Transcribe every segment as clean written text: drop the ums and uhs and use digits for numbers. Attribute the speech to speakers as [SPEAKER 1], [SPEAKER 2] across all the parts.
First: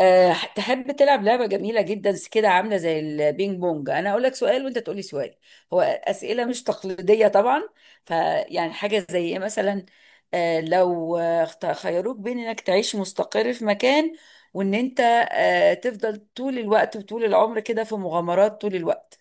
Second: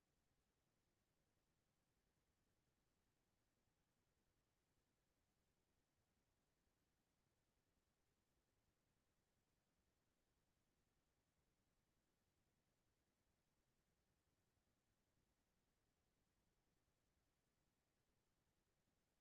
[SPEAKER 1] تحب تلعب لعبة جميلة جدا كده عاملة زي البينج بونج؟ أنا أقول لك سؤال وأنت تقولي سؤال. هو أسئلة مش تقليدية طبعا. فيعني حاجة زي إيه مثلا؟ لو خيروك بين إنك تعيش مستقر في مكان، وإن أنت تفضل طول الوقت وطول العمر كده في مغامرات طول الوقت،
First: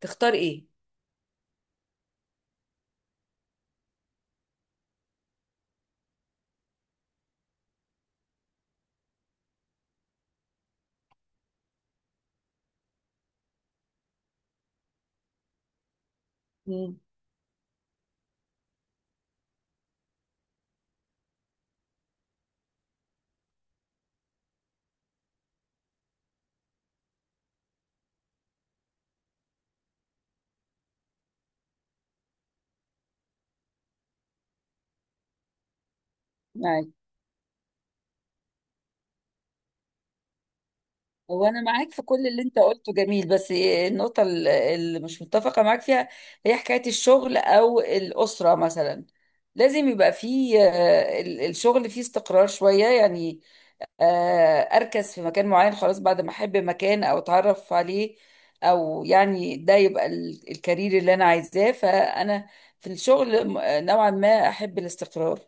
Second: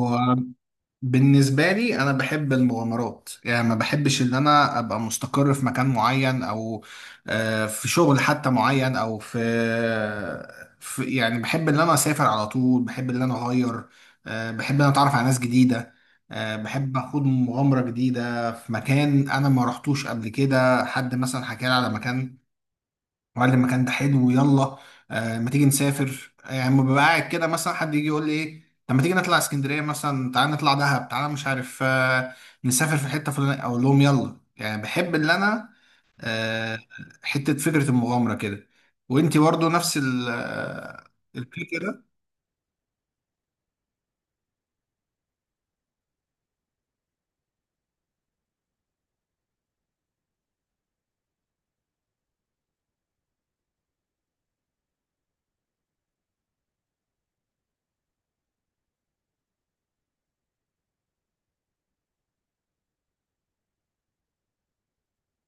[SPEAKER 1] تختار إيه؟
[SPEAKER 2] بالنسبة لي أنا بحب المغامرات، يعني ما بحبش إن أنا أبقى مستقر في مكان معين، أو في شغل حتى معين، أو في يعني، بحب إن أنا أسافر على طول، بحب إن أنا أغير، بحب إن أنا أتعرف على ناس جديدة، بحب
[SPEAKER 1] مم.
[SPEAKER 2] أخوض مغامرة جديدة في مكان أنا ما رحتوش قبل كده. حد مثلا حكى لي على مكان وقال لي المكان ده حلو، يلا ما تيجي نسافر. يعني لما ببقى قاعد كده مثلا حد يجي يقول لي ايه، طب ما تيجي نطلع اسكندريه مثلا، تعالى نطلع دهب، تعالى مش عارف نسافر في حته فلانيه، اقول لهم يلا. يعني بحب اللي انا آه حته فكره المغامره كده. وانتي برضو نفس
[SPEAKER 1] هو انا معاك
[SPEAKER 2] الفكره؟
[SPEAKER 1] في كل اللي انت قلته، جميل، بس النقطه اللي مش متفقه معاك فيها هي حكايه الشغل او الاسره مثلا. لازم يبقى فيه الشغل فيه استقرار شويه يعني. اركز في مكان معين، خلاص، بعد ما احب مكان او اتعرف عليه، او يعني ده يبقى الكارير اللي انا عايزاه. فانا في الشغل نوعا ما احب الاستقرار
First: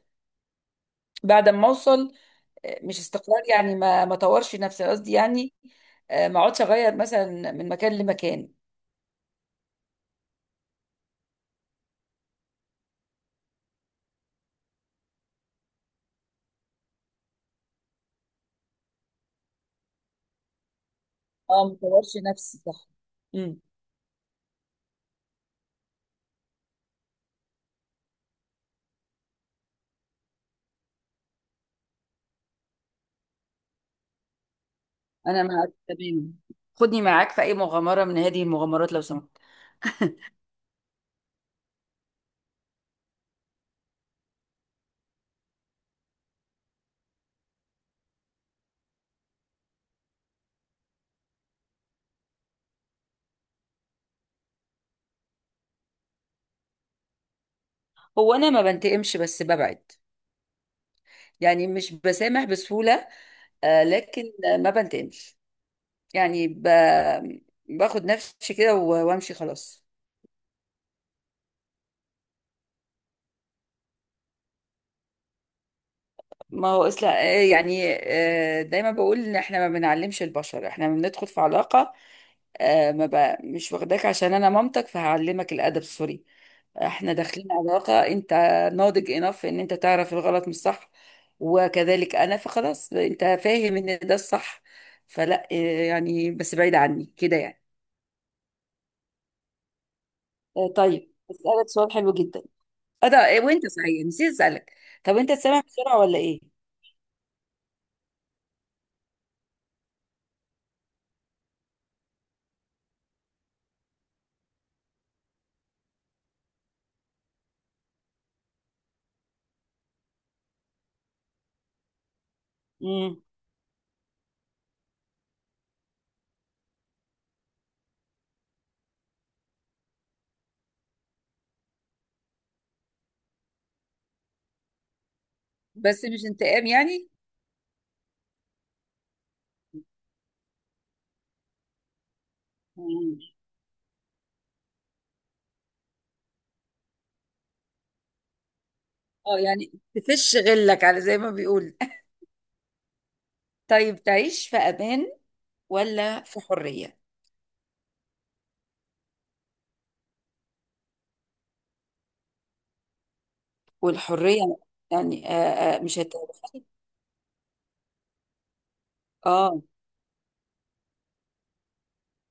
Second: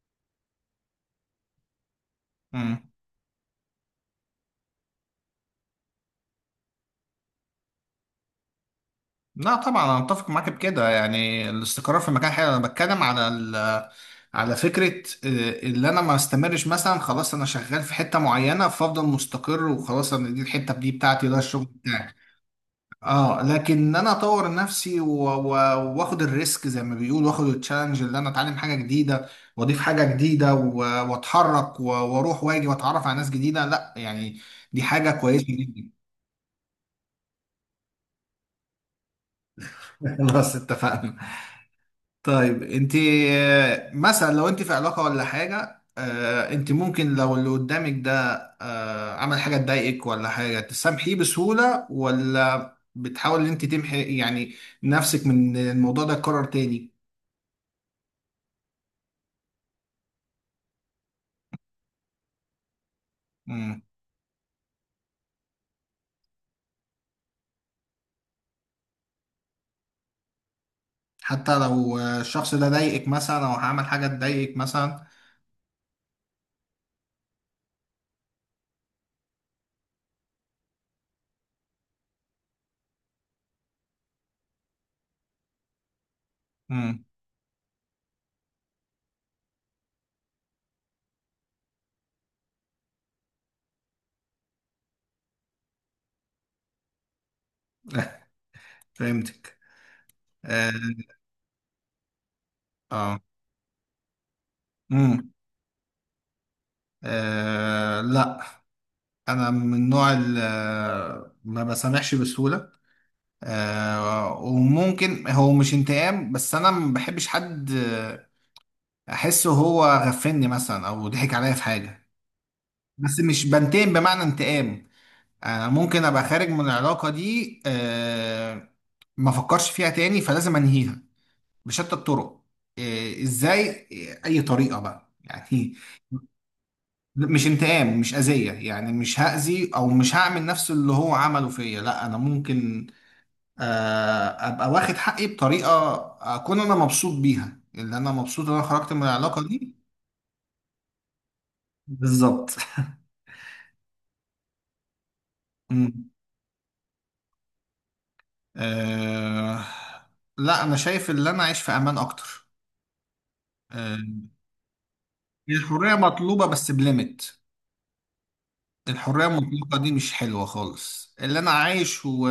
[SPEAKER 1] بعد ما اوصل.
[SPEAKER 2] مم.
[SPEAKER 1] مش استقرار يعني ما طورش نفسي، قصدي يعني ما اقعدش اغير مثلا من مكان لمكان.
[SPEAKER 2] لا طبعا انا متفق معاك بكده، يعني الاستقرار في مكان حلو. انا بتكلم على فكرة، اللي انا ما استمرش مثلا، خلاص انا شغال في حتة معينة فافضل مستقر وخلاص، انا دي الحتة دي بتاعتي، ده الشغل
[SPEAKER 1] اه، ما
[SPEAKER 2] بتاعي.
[SPEAKER 1] طورش نفسي، صح.
[SPEAKER 2] اه
[SPEAKER 1] امم.
[SPEAKER 2] لكن ان انا اطور نفسي واخد الريسك زي ما بيقول، واخد التشالنج، اللي انا اتعلم حاجة جديدة واضيف حاجة جديدة واتحرك واروح واجي واتعرف على ناس جديدة، لا يعني دي حاجة
[SPEAKER 1] انا
[SPEAKER 2] كويسة
[SPEAKER 1] معاك
[SPEAKER 2] جدا.
[SPEAKER 1] تمام. خدني معاك في اي مغامره من هذه المغامرات لو سمحت.
[SPEAKER 2] خلاص اتفقنا. طيب انت، مثلا لو انت في علاقة ولا حاجة، انت ممكن لو اللي قدامك ده عمل حاجة تضايقك ولا حاجة، تسامحيه بسهولة، ولا بتحاول ان انت تمحي يعني نفسك من الموضوع ده يتكرر تاني؟
[SPEAKER 1] هو انا ما بنتقمش بس ببعد، يعني مش بسامح بسهوله.
[SPEAKER 2] مم.
[SPEAKER 1] لكن ما بنتقمش، يعني ب... باخد نفسي كده وامشي خلاص.
[SPEAKER 2] حتى لو الشخص ده ضايقك مثلا، او عمل حاجة تضايقك مثلا؟
[SPEAKER 1] ما هو اصلا دايما بقول ان احنا ما بنعلمش البشر. احنا بندخل في علاقة، ما بقى مش واخداك عشان انا مامتك فهعلمك الادب، سوري.
[SPEAKER 2] مم.
[SPEAKER 1] احنا داخلين علاقة، انت ناضج انف ان انت تعرف الغلط من الصح، وكذلك انا. فخلاص، انت فاهم ان ده الصح، فلا يعني بس بعيد عني كده يعني.
[SPEAKER 2] فهمتك. اه.
[SPEAKER 1] طيب، اسالك سؤال حلو جدا. اه، ده
[SPEAKER 2] اه.
[SPEAKER 1] وانت صحيح نسيت اسالك، طب
[SPEAKER 2] مم.
[SPEAKER 1] انت سامع بسرعة ولا ايه؟
[SPEAKER 2] لا، انا من النوع اللي ما بسامحش بسهولة. وممكن هو مش انتقام، بس انا ما بحبش حد احسه هو غفلني مثلا، او ضحك عليا في حاجه. بس
[SPEAKER 1] امم.
[SPEAKER 2] مش بنتقم بمعنى انتقام. انا ممكن ابقى خارج من العلاقه دي، ما افكرش فيها تاني، فلازم انهيها بشتى الطرق. ازاي؟ اي طريقه بقى يعني.
[SPEAKER 1] بس مش انتقام يعني.
[SPEAKER 2] مش انتقام، مش اذيه يعني، مش هاذي، او مش هعمل نفس اللي هو عمله فيا. لا، انا ممكن
[SPEAKER 1] مم.
[SPEAKER 2] ابقى واخد حقي بطريقه اكون انا مبسوط بيها، اللي انا مبسوط ان انا خرجت من
[SPEAKER 1] اه،
[SPEAKER 2] العلاقه
[SPEAKER 1] يعني
[SPEAKER 2] دي.
[SPEAKER 1] تفش غلك على زي ما بيقول.
[SPEAKER 2] بالظبط.
[SPEAKER 1] طيب، تعيش في امان
[SPEAKER 2] مم.
[SPEAKER 1] ولا في حريه؟
[SPEAKER 2] آه، لا، انا شايف ان انا اعيش في امان اكتر. آه،
[SPEAKER 1] والحريه يعني
[SPEAKER 2] الحريه
[SPEAKER 1] مش هتبقى.
[SPEAKER 2] مطلوبه بس بليميت. الحرية
[SPEAKER 1] اه.
[SPEAKER 2] المطلقة دي مش حلوة خالص. اللي أنا عايش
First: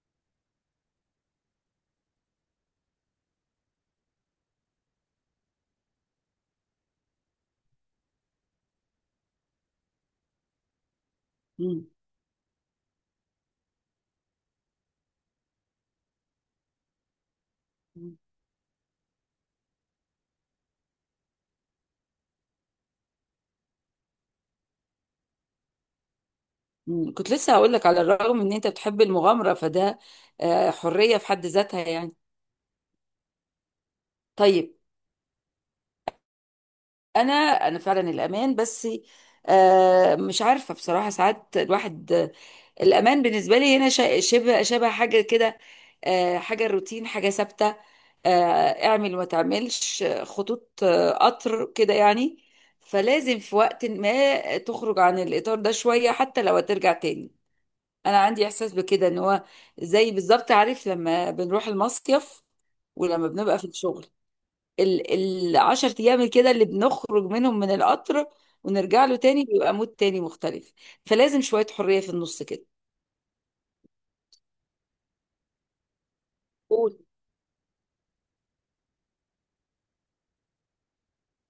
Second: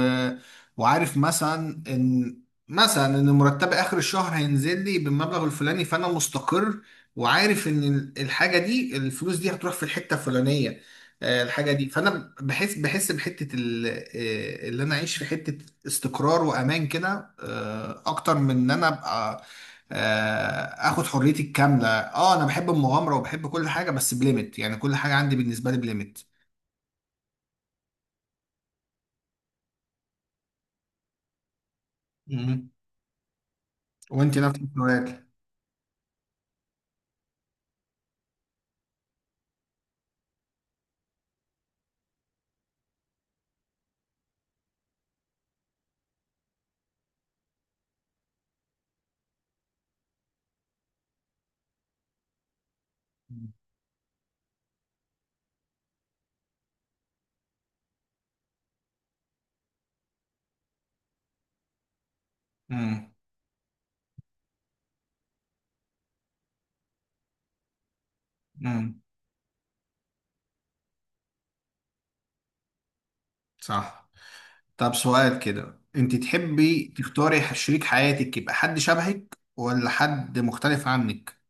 [SPEAKER 2] وعارف مثلا إن مرتبي آخر الشهر هينزل لي بالمبلغ الفلاني، فأنا مستقر. وعارف إن الحاجة دي، الفلوس دي هتروح في الحتة الفلانية الحاجة
[SPEAKER 1] مم.
[SPEAKER 2] دي. فأنا بحس بحتة ال... آه، اللي أنا أعيش في حتة استقرار وأمان كده، أكتر من إن أنا أبقى اخد حريتي الكامله. اه انا بحب المغامره وبحب كل حاجه بس بليمت، يعني كل حاجه عندي بالنسبه لي بليمت.
[SPEAKER 1] مم. كنت لسه هقول لك، على الرغم ان انت بتحب المغامره، فده حريه في حد ذاتها يعني.
[SPEAKER 2] مم. وانت نفس
[SPEAKER 1] طيب،
[SPEAKER 2] السؤال؟
[SPEAKER 1] انا انا فعلا الامان، بس مش عارفه بصراحه، ساعات الواحد الامان بالنسبه لي هنا شبه حاجه كده، حاجه روتين، حاجه ثابته، اعمل وما تعملش، خطوط قطر كده يعني. فلازم في وقت ما تخرج عن الاطار ده شويه، حتى لو هترجع تاني. انا عندي احساس بكده، ان هو زي بالظبط، عارف لما بنروح المصيف
[SPEAKER 2] مم.
[SPEAKER 1] ولما بنبقى في الشغل، ال العشر ايام كده اللي بنخرج منهم من القطر
[SPEAKER 2] مم.
[SPEAKER 1] ونرجع له تاني، بيبقى مود تاني مختلف. فلازم شوية حرية في النص كده.
[SPEAKER 2] صح. طب سؤال كده، انت تحبي
[SPEAKER 1] قول.
[SPEAKER 2] تختاري شريك حياتك يبقى حد شبهك ولا حد مختلف عنك؟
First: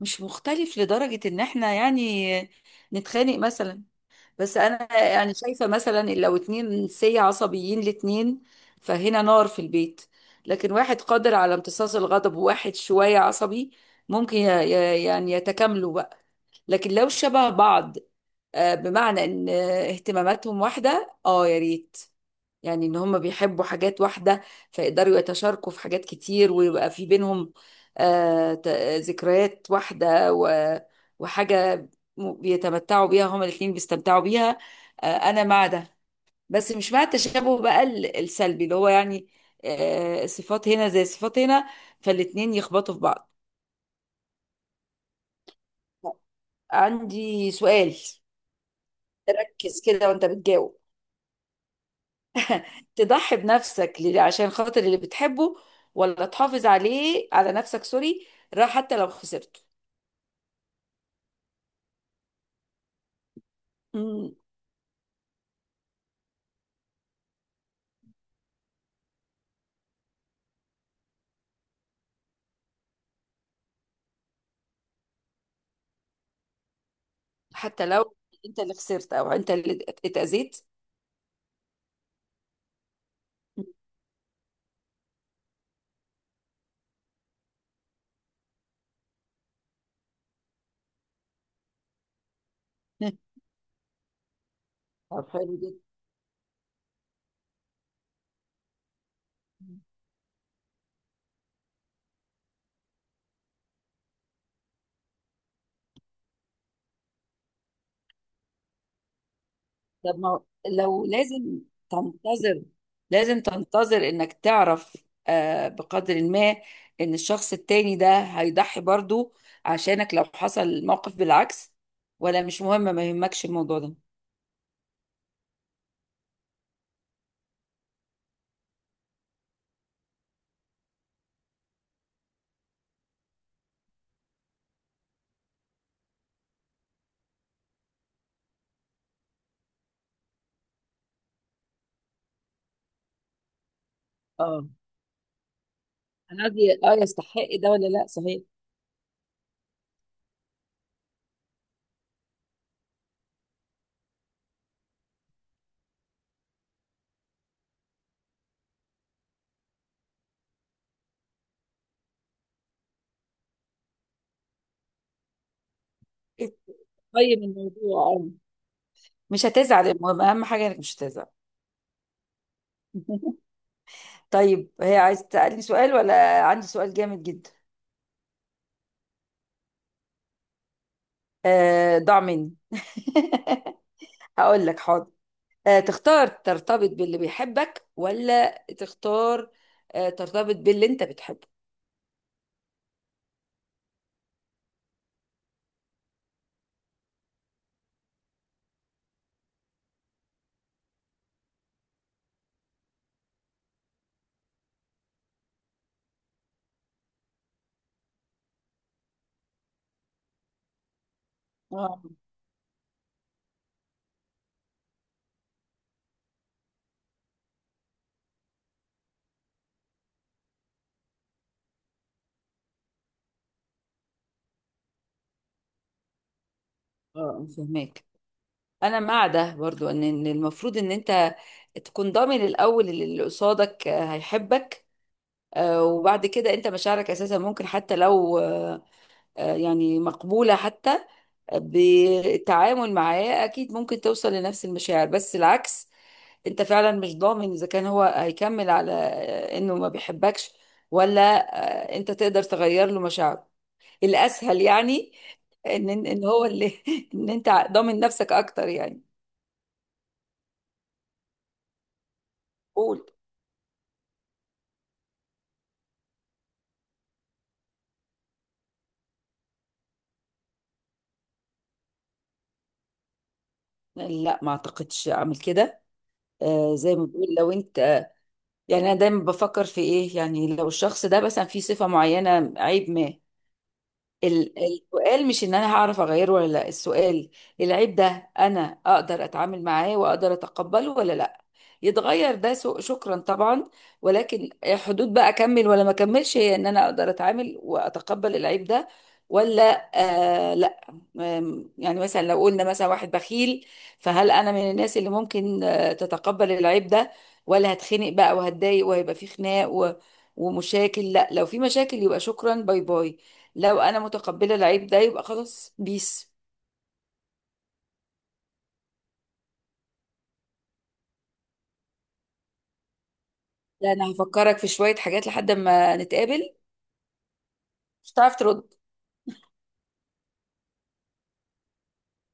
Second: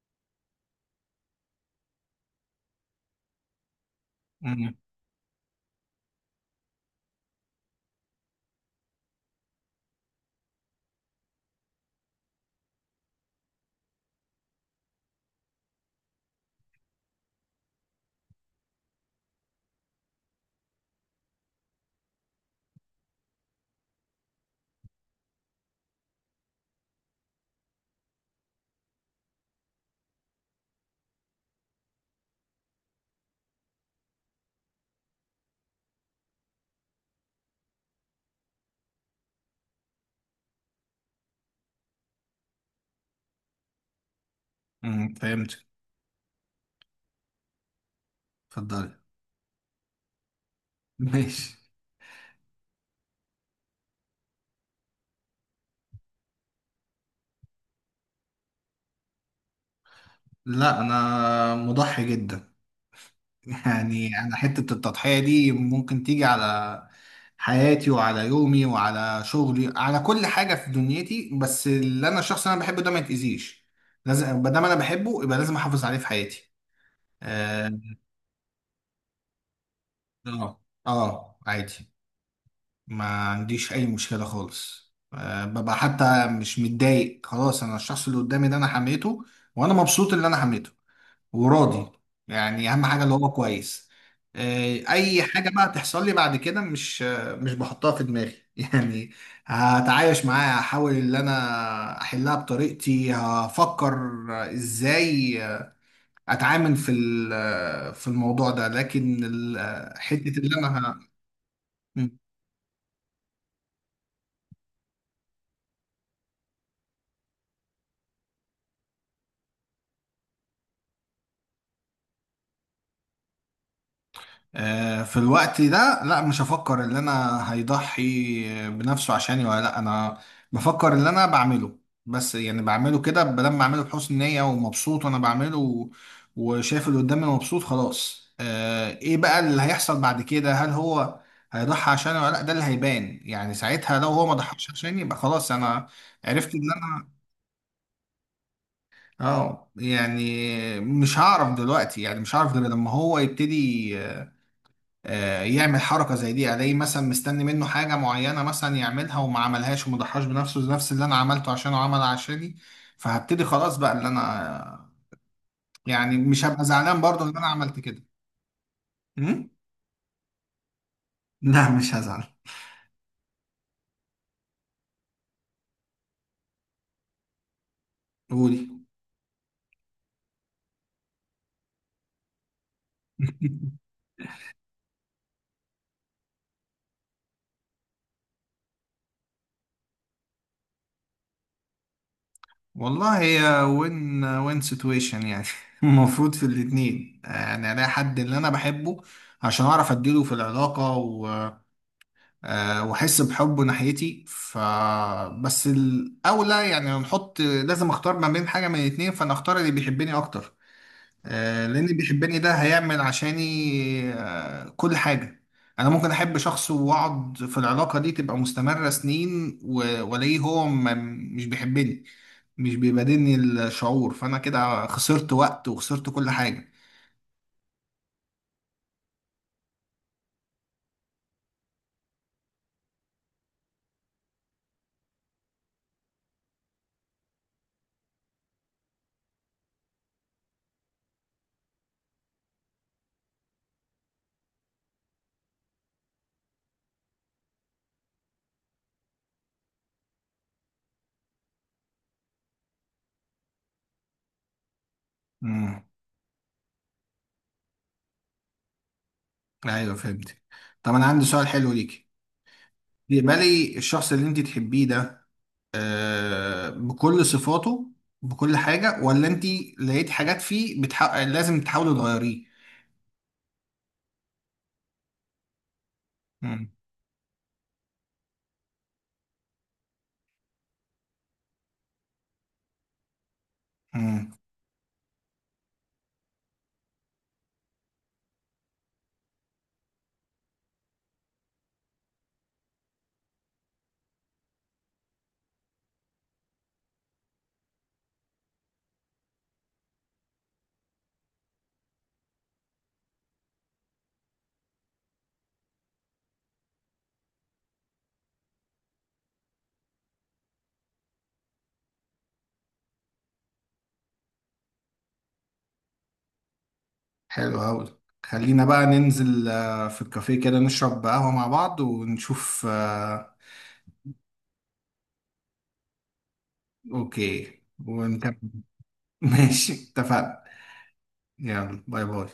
[SPEAKER 1] مش مختلف لدرجة ان احنا يعني نتخانق مثلا، بس
[SPEAKER 2] مم.
[SPEAKER 1] انا يعني شايفة مثلا إن لو اتنين سي عصبيين الاتنين، فهنا نار في البيت. لكن واحد قادر على امتصاص الغضب وواحد شوية عصبي، ممكن يعني يتكاملوا بقى. لكن لو شبه بعض بمعنى ان اهتماماتهم واحدة، اه، يا ريت، يعني ان هم بيحبوا حاجات واحدة فيقدروا يتشاركوا في حاجات كتير، ويبقى في بينهم آه، ت- ذكريات واحدة وحاجة بيتمتعوا بيها هما الاتنين، بيستمتعوا بيها. انا مع ده، بس مش مع التشابه بقى السلبي اللي هو يعني صفات هنا زي صفات هنا، فالاتنين يخبطوا في بعض.
[SPEAKER 2] مم. فهمت.
[SPEAKER 1] عندي سؤال.
[SPEAKER 2] اتفضلي.
[SPEAKER 1] تركز كده وانت بتجاوب،
[SPEAKER 2] ماشي.
[SPEAKER 1] تضحي بنفسك عشان خاطر اللي بتحبه، ولا تحافظ عليه، على نفسك، سوري، راح حتى لو خسرته؟
[SPEAKER 2] لا، انا مضحي جدا. يعني
[SPEAKER 1] مم.
[SPEAKER 2] انا حتة التضحية دي ممكن تيجي على حياتي وعلى يومي وعلى شغلي، على كل حاجة في دنيتي، بس اللي انا الشخص اللي انا بحبه ده ما يتأذيش. لازم ما دام انا بحبه يبقى لازم احافظ عليه في حياتي. اه.
[SPEAKER 1] حتى لو انت اللي خسرت، او انت اللي
[SPEAKER 2] اه
[SPEAKER 1] اتأذيت؟
[SPEAKER 2] عادي. ما عنديش اي مشكلة خالص. آه ببقى حتى مش متضايق خلاص. انا الشخص اللي قدامي ده انا حميته. وانا مبسوط اللي انا حميته، وراضي. يعني اهم حاجه
[SPEAKER 1] مم.
[SPEAKER 2] اللي هو كويس. اي
[SPEAKER 1] طب
[SPEAKER 2] حاجه
[SPEAKER 1] حلو
[SPEAKER 2] بقى
[SPEAKER 1] جدا.
[SPEAKER 2] تحصل لي بعد كده مش بحطها في دماغي يعني. هتعايش معاها، هحاول ان انا احلها بطريقتي. هفكر ازاي اتعامل في الموضوع ده. لكن
[SPEAKER 1] طب،
[SPEAKER 2] حته
[SPEAKER 1] ما
[SPEAKER 2] اللي انا
[SPEAKER 1] لو لازم
[SPEAKER 2] ه-
[SPEAKER 1] تنتظر، لازم تنتظر انك تعرف، آه بقدر ما، ان الشخص التاني ده هيضحي برضو عشانك لو حصل موقف بالعكس، ولا مش مهم، ما يهمكش الموضوع ده؟
[SPEAKER 2] في الوقت ده، لا مش هفكر ان انا هيضحي بنفسه عشاني ولا لا. انا بفكر اللي انا بعمله، بس يعني بعمله كده بدل ما اعمله، بحسن نية ومبسوط وانا بعمله وشايف اللي قدامي مبسوط خلاص. ايه بقى اللي هيحصل بعد كده، هل هو هيضحي عشاني ولا لا؟ ده اللي هيبان يعني ساعتها. لو هو ما
[SPEAKER 1] اه.
[SPEAKER 2] ضحاش عشاني يبقى خلاص انا
[SPEAKER 1] انا
[SPEAKER 2] عرفت ان
[SPEAKER 1] قصدي اه
[SPEAKER 2] انا.
[SPEAKER 1] يستحق ده ولا لا، صحيح.
[SPEAKER 2] اه، يعني مش هعرف دلوقتي، يعني مش هعرف غير لما هو يبتدي يعمل حركة زي دي. يعني الاقيه مثلا مستني منه حاجة معينة مثلا يعملها وما عملهاش وما ضحاش بنفسه نفس اللي انا عملته عشانه عمل عشاني. فهبتدي خلاص بقى اللي انا، يعني مش هبقى زعلان برضه ان
[SPEAKER 1] قيم
[SPEAKER 2] انا عملت كده.
[SPEAKER 1] الموضوع، اه. مش
[SPEAKER 2] أمم؟
[SPEAKER 1] هتزعل، المهم، اهم حاجه انك مش هتزعل.
[SPEAKER 2] لا مش هزعل.
[SPEAKER 1] طيب، هي عايز تسالني سؤال؟ ولا عندي سؤال جامد جدا،
[SPEAKER 2] قولي.
[SPEAKER 1] ضاع مني. هقول لك، حاضر. تختار ترتبط باللي بيحبك، ولا تختار ترتبط باللي انت بتحبه؟
[SPEAKER 2] والله هي وين وين سيتويشن يعني. المفروض في الاتنين، يعني الاقي حد اللي انا بحبه عشان اعرف اديله في العلاقة و... واحس بحبه ناحيتي، بس الاولى يعني، هنحط لازم اختار ما بين حاجه من الاتنين، فانا اختار اللي بيحبني اكتر. لان اللي
[SPEAKER 1] اه.
[SPEAKER 2] بيحبني ده هيعمل عشاني كل حاجه. انا ممكن احب شخص واقعد في العلاقه دي تبقى مستمره سنين والاقيه هو مش بيحبني، مش بيبادلني الشعور، فانا كده خسرت وقت وخسرت كل حاجه.
[SPEAKER 1] اه، فهمك. انا مع ده برضو، إن المفروض ان انت تكون ضامن الاول اللي قصادك هيحبك، وبعد كده انت مشاعرك اساسا ممكن حتى لو يعني مقبولة. حتى بالتعامل معاه اكيد ممكن توصل لنفس المشاعر، بس العكس انت فعلا مش ضامن اذا كان هو هيكمل على انه ما بيحبكش، ولا انت تقدر تغير له مشاعره. الاسهل يعني
[SPEAKER 2] امم.
[SPEAKER 1] ان هو اللي ان انت ضامن نفسك اكتر يعني.
[SPEAKER 2] ايوه فهمت. طب انا عندي سؤال حلو ليكي.
[SPEAKER 1] قول.
[SPEAKER 2] بيمالي الشخص اللي انت تحبيه ده بكل صفاته، بكل حاجة، ولا انت لقيت حاجات فيه لازم تحاولي تغيريه؟
[SPEAKER 1] لا، ما اعتقدش اعمل كده.
[SPEAKER 2] مم.
[SPEAKER 1] زي ما بقول، لو انت، يعني انا دايما بفكر في ايه، يعني لو الشخص ده مثلا فيه صفة معينة عيب ما،
[SPEAKER 2] مم.
[SPEAKER 1] السؤال مش ان انا هعرف اغيره ولا لا، السؤال العيب ده انا اقدر اتعامل معاه واقدر اتقبله ولا لا. يتغير ده شكرا طبعا، ولكن حدود بقى اكمل ولا ما اكملش، هي ان انا اقدر اتعامل واتقبل العيب ده ولا. آه لا. يعني مثلا لو قلنا مثلا واحد بخيل، فهل انا من الناس اللي ممكن تتقبل العيب ده، ولا هتخنق بقى وهتضايق وهيبقى في خناق ومشاكل؟ لا، لو في مشاكل يبقى شكرا، باي باي. لو انا متقبله العيب ده يبقى خلاص، بيس.
[SPEAKER 2] حلو أوي. خلينا بقى ننزل في الكافيه كده نشرب قهوة مع بعض ونشوف.
[SPEAKER 1] لا، انا هفكرك في شويه حاجات لحد ما نتقابل.
[SPEAKER 2] اوكي.
[SPEAKER 1] مش هتعرف
[SPEAKER 2] ونكمل
[SPEAKER 1] ترد.
[SPEAKER 2] ماشي، اتفقنا. يلا باي باي.